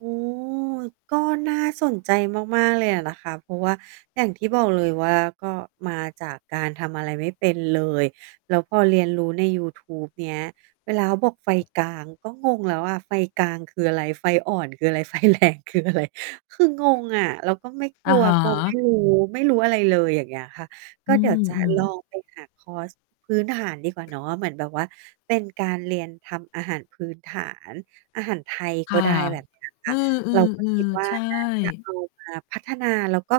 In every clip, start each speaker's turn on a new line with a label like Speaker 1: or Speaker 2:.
Speaker 1: โอ้ ก็น่าสนใจมาก ๆ เลยอะนะคะ เพราะว่าอย่างที่บอกเลยว่า ก็มาจากการทำอะไรไม่เป็นเลย แล้วพอเรียนรู้ในยูทูบเนี้ย เวลาเขาบอกไฟกลาง ก็งงแล้วอะ ไฟกลางคืออะไร? ไฟอ่อนคืออะไร? ไฟแรงคืออะไร? คืองงอะ แล้วก็ไม่ก
Speaker 2: อ
Speaker 1: ล
Speaker 2: ะ
Speaker 1: ัว
Speaker 2: ฮ
Speaker 1: กลัว ไม
Speaker 2: ะ
Speaker 1: ่รู้ ไม่รู้อะไรเลย อย่างเงี้ยค่ะ ก
Speaker 2: อื
Speaker 1: ็เดี๋ยวจะ
Speaker 2: ม
Speaker 1: ลอ
Speaker 2: ๆ
Speaker 1: ง ไปหาคอร์สพื้นฐานดีกว่าเนาะ เหมือนแบบว่าเป็นการเรียนทำอาหารพื้นฐาน อาหารไทย
Speaker 2: ค
Speaker 1: ก
Speaker 2: ่
Speaker 1: ็
Speaker 2: ะ
Speaker 1: ได้แบบ เนี้ย ค
Speaker 2: อื
Speaker 1: ่ะ เรา ก็คิ
Speaker 2: อ
Speaker 1: ด
Speaker 2: ๆ
Speaker 1: ว่
Speaker 2: ๆ ใ
Speaker 1: า
Speaker 2: ช่
Speaker 1: น่าจะเอามา พัฒนา แล้วก็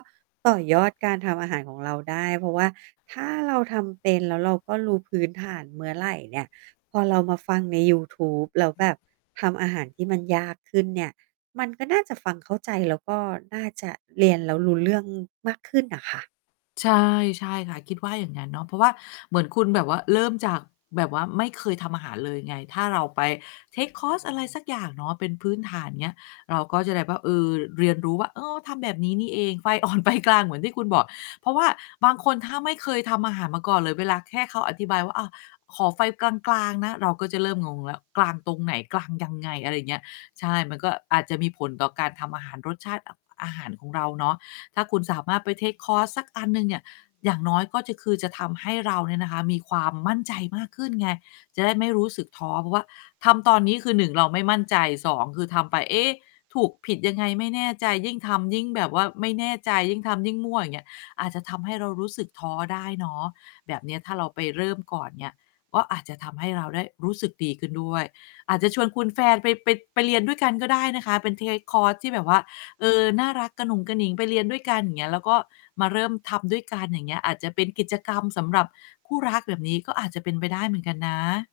Speaker 1: ต่อยอดการทำอาหารของเราได้ เพราะว่าถ้าเราทำเป็นแล้วเราก็รู้พื้นฐานเมื่อไหร่เนี่ย พอเรามาฟังในยูทูบ แล้วแบบทำอาหารที่มันยากขึ้นเนี่ย มันก็น่าจะฟังเข้าใจ แล้วก็น่าจะเรียนแล้วรู้เรื่องมากขึ้นน่ะค่ะ
Speaker 2: ใช่ ใช่ค่ะ คิดว่าอย่างนั้นเนาะ เพราะว่าเหมือนคุณแบบว่า เริ่มจากแบบว่าไม่เคยทำอาหารเลยไง ถ้าเราไป เทกคอร์ส อะไรสักอย่างเนาะ เป็นพื้นฐานอย่างเงี้ย เราก็จะได้แบบว่า เออ เรียนรู้ว่า อ้อ ทำแบบนี้นี่เอง ไฟ อ่อน ไฟกลาง เหมือนที่คุณบอก เพราะว่าบางคน ถ้าไม่เคยทำอาหารมาก่อนเลย เวลาแค่เขาอธิบายว่า อ่า ขอไฟกลาง ๆ นะ เราก็จะเริ่มงงแล้ว กลางตรงไหน? กลางยังไง? อะไรอย่างเงี้ย ใช่ มันก็อาจจะมีผลต่อการทำอาหาร รสชาติ อ อาหารของเราเนาะ ถ้าคุณสามารถไป เทกคอร์ส สักอันหนึ่งเนี่ย อย่างน้อยก็จะ คือจะทำให้เราเนี่ยนะคะมีความมั่นใจมากขึ้นไง จะได้ไม่รู้สึกท้อ เพราะว่าทำตอนนี้คือ 1 เราไม่มั่นใจ 2 คือทำไป เอ๊ะ ถูกผิดยังไงไม่แน่ใจ ยิ่งทำยิ่งแบบว่าไม่แน่ใจ ยิ่งทำยิ่งมั่ว อย่างเงี้ย อาจจะทำให้เรารู้สึกท้อได้เนาะ แบบเนี้ย ถ้าเราไปเริ่มก่อนเนี่ย ก็อาจจะทำให้เราได้รู้สึกดีขึ้นด้วย อาจจะชวนคุณแฟนไป ไป ไปเรียนด้วยกันก็ได้นะคะ เป็น เทกคอร์ส ที่แบบว่า เออ น่ารักกะหนุงกะหนิงไปเรียนด้วยกัน อย่างเงี้ยแล้ว ก็มาเริ่มทำด้วยกัน อย่างเงี้ย อาจจะเป็นกิจกรรมสำหรับคู่รัก แบบนี้ก็อาจจะเป็นไปได้เหมือนกันนะ